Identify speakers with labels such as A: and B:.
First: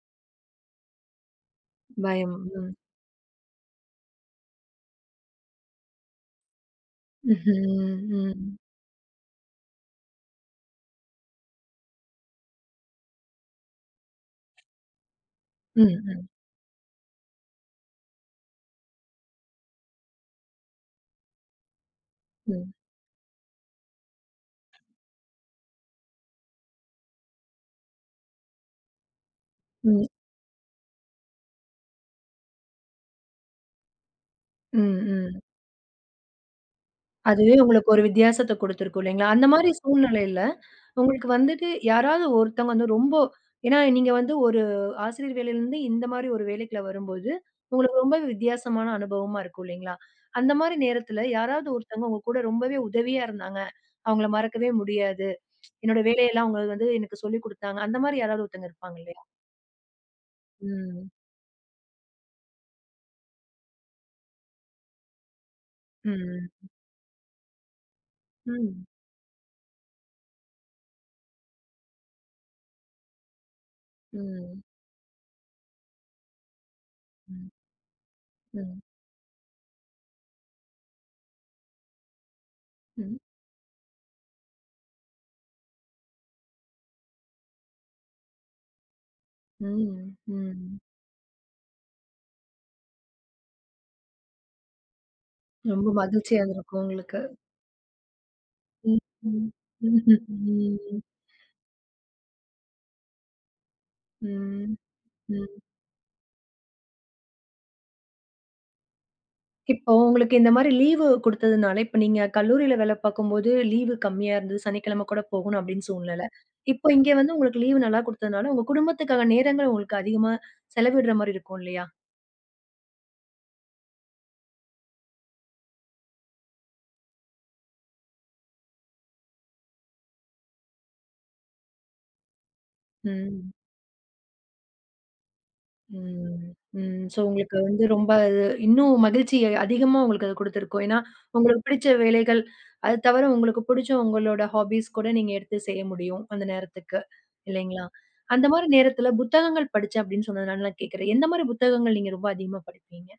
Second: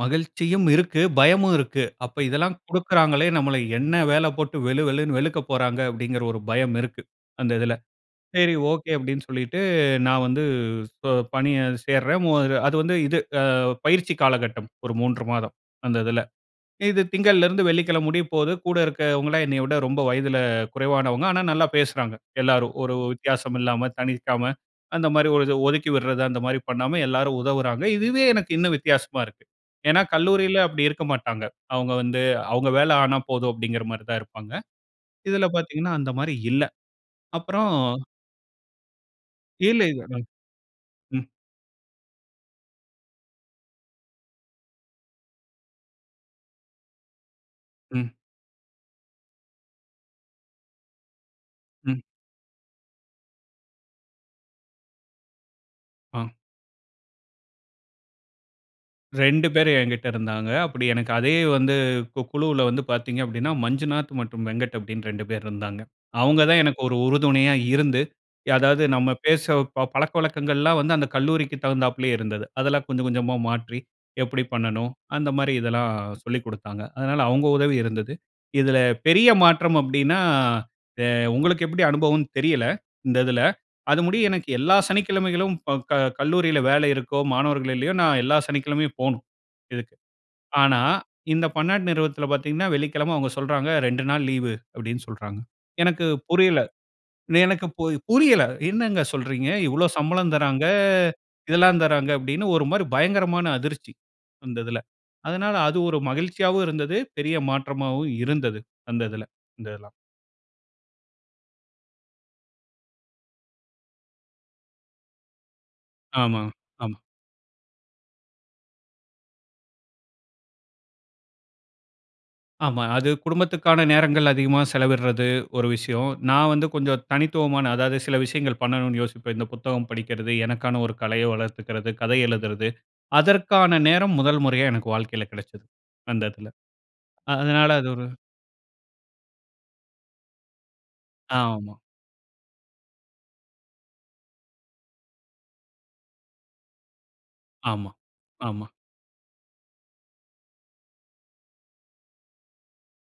A: மகிழ்ச்சியும் இருக்கு, பயமும் இருக்கு. "அப்போ
B: பயம்,
A: இதெல்லாம்
B: ம்.
A: குடுக்குறாங்களே, நம்மள என்ன வேல போட்டு வெளு வெளுன்னு வெளுக்க போறாங்க!" அப்டீங்குற ஒரு பயம் இருக்கு, அந்த இதுல.
B: ம்ஹம்,
A: "சரி,
B: ம்.
A: ஓகே." அப்டின்னு சொல்லிட்டு நான் வந்து ஸோ பணிய சேருறேன். மு அது வந்து இது அ பயிற்சி காலகட்டம், ஒரு 3 மாதம்,
B: ம்,
A: அந்த இதுல.
B: ம்.
A: இது திங்கள்ல இருந்து வெள்ளிக்கிழம முடிய போகுது, கூட இருக்கவங்கல்லாம் என்னைய விட ரொம்ப வயதுல குறைவானவங்க. ஆனா, நல்லா பேசுறாங்க, எல்லோரும்.
B: ம்.
A: ஒரு வித்தியாசம் இல்லாம, தனிர்க்காம, அந்த மாரி ஒரு இது, ஒதுக்கி விடுறது அந்த மாரி பண்ணாம, எல்லாரும் உதவுறாங்க. இதுவே எனக்கு இன்னும் வித்தியாசமா இருக்கு. ஏன்னா
B: ம்.
A: கல்லூரியில அப்படி இருக்க மாட்டாங்க. அவுங்க வந்து, அவுங்க வேல ஆனா போதும் அப்டிங்குற மாரி தான் இருப்பாங்க.
B: ம், ம்.
A: இதுல பாத்தீங்கன்னா, அந்த மாரி இல்ல.
B: அதுவே
A: அப்புறம்
B: உங்களுக்கு ஒரு வித்தியாசத்த குடுத்திருக்கும் இல்லைங்களா? அந்த மாரி
A: இல்ல, இல்ல. ம்,
B: சூழ்நிலையில,
A: ம்.
B: உங்களுக்கு வந்துட்டு யாராவது ஒருத்தவங்க வந்து ரொம்ப, ஏன்னா நீங்க வந்து ஒரு ஆசிரியர் வேலையிலேருந்து, இந்த மாரி ஒரு வேலைக்குள்ள வரும்போது, உங்களுக்கு
A: ம்.
B: ரொம்பவே வித்தியாசமான அனுபவமா இருக்கும் இல்லைங்களா? அந்த மாரி நேரத்துல யாராவது
A: ம்.
B: ஒருத்தவங்க உங்க கூட ரொம்பவே உதவியா இருந்தாங்க. அவங்கள மறக்கவே முடியாது. என்னோட
A: ஆ.
B: வேலையெல்லாம் அவங்க வந்து எனக்கு சொல்லிக் குடுத்தாங்க. அந்த மாரி யாராவது ஒருத்தங்க இருப்பாங்க இல்லையா?
A: 2 பேர் எங்கிட்ட இருந்தாங்க. அப்படி
B: ம்.
A: எனக்கு அதே வந்து, கு குழுவுல வந்து பாத்தீங்க அப்டின்னா, மஞ்சுநாத் மற்றும் வெங்கட் அப்டின்னு 2 பேர் இருந்தாங்க. அவுங்க தான்
B: ம்.
A: எனக்கு ஒரு உறுதுணையா இருந்து ய அதாவது
B: ம்.
A: நம்ம பேசவ் பழக்கவழக்கங்கள்லாம் வந்து, அந்த கல்லூரிக்கு தகுந்தாப்பிலயே இருந்தது. அதெல்லாம் கொஞ்சம், கொஞ்சமா மாற்றி, எப்படி
B: ம்.
A: பண்ணணும், அந்த மாரி இதெல்லாம் சொல்லிக்குடுத்தாங்க. அதனால அவுங்க
B: ம்.
A: உதவி இருந்தது. இதுல
B: ம்.
A: பெரிய மாற்றம் அப்டின்னா, எ உங்களுக்கு எப்படி அனுபவம்னு தெரியலை, இந்த
B: ம்.
A: இதுல. அது முடியும் எனக்கு எல்லா சனிக்கிழமைகலும் ப க கல்லூரியில வேலை இருக்கோ, மாணவர்கள் இல்லையோ, நான் எல்லா சனிக்கிழமையும் போணும் இதுக்கு.
B: ம், ம்.
A: ஆனா, இந்த பன்னாட்டு நிறுவனத்தில பாத்தீங்கன்னா, வெள்ளிக்கிழமை அவுங்க சொல்றாங்க, "2 நாள் லீவு" அப்டின்னு சொல்றாங்க.
B: ரொம்ப
A: எனக்கு
B: மகிழ்ச்சியா
A: புரியலை.
B: இருந்திருக்கும் உங்களுக்கு!
A: எனக்கு போய் புரியலை,
B: ம்.
A: "என்னாங்க
B: ம்.
A: சொல்றீங்க? இவ்ளோ
B: ம்ஹ்ம்,
A: சம்பளம் தர்றாங்க,
B: ம்.
A: இதெல்லாம் தராங்க!" அப்டின்னு, ஒரு மாரி பயங்கரமான அதிர்ச்சி அந்த
B: ம்,
A: இதுல. அதனால
B: ம்.
A: அது ஒரு மகிழ்ச்சியாவும் இருந்தது. பெரிய மாற்றமாவும் இருந்தது அந்த இதுல. இந்த எல்லாம்.
B: இப்போ உங்களுக்கு இந்த மாரி லீவு கொடுத்ததுனால, இப்ப நீங்க கல்லூரியில வேல பாக்கும்போது லீவு கம்மியா இருந்தது. சனிக்கிழமை கூட போகணும் அப்டின்னு சூழ்நிலை.
A: ஆமா,
B: இப்போ
A: ஆமா.
B: இங்க வந்து உங்களுக்கு லீவு நல்லா குடுத்தனால, உங்க குடும்பத்துக்கான நேரங்கள் உங்களுக்கு அதிகமா, செலவிடுற மாதிரி இருக்கும் இல்லையா?
A: ஆமா, அது குடும்பத்துக்கான நேரங்கள் அதிகமா செலவிடுறது ஒரு விஷயம். நான் வந்து கொஞ்சம் தனித்துவமான, அதாவது சில விஷயங்கள் பண்ணணும்னு யோசிப்பேன். இந்த புத்தகம் படிக்கிறது, எனக்கான ஒரு கலைய வளர்த்துக்கிறது, கதை எழுதுறது,
B: ம்.
A: அதற்கான நேரம் முதல் முறையா எனக்கு வாழ்க்கையில கிடைச்சது அந்த
B: ம்,
A: இதுல.
B: ம். ஸோ உங்களுக்கு
A: அதனால
B: வந்து
A: அது ஒரு
B: ரொம்ப அது, இன்னும் மகிழ்ச்சி அதிகமா உங்களுக்கு அது குடுத்துருக்கும். ஏன்னா, உங்களுக்கு
A: ஆமா.
B: பிடிச்ச வேலைகள், அது தவிர, உங்களுக்கு பிடிச்ச உங்களோட ஹாபீஸ் கூட நீங்க எடுத்து செய்ய முடியும், அந்த நேரத்துக்கு இல்லைங்களா?
A: ஆமா,
B: அந்த மாரி
A: ஆமா.
B: நேரத்துல புத்தகங்கள் படிச்சேன் அப்டின்னு சொன்னதுனால நான் கேட்கிறேன். எந்த மாரி புத்தகங்கள் நீங்க ரொம்ப அதிகமா படிப்பீங்க?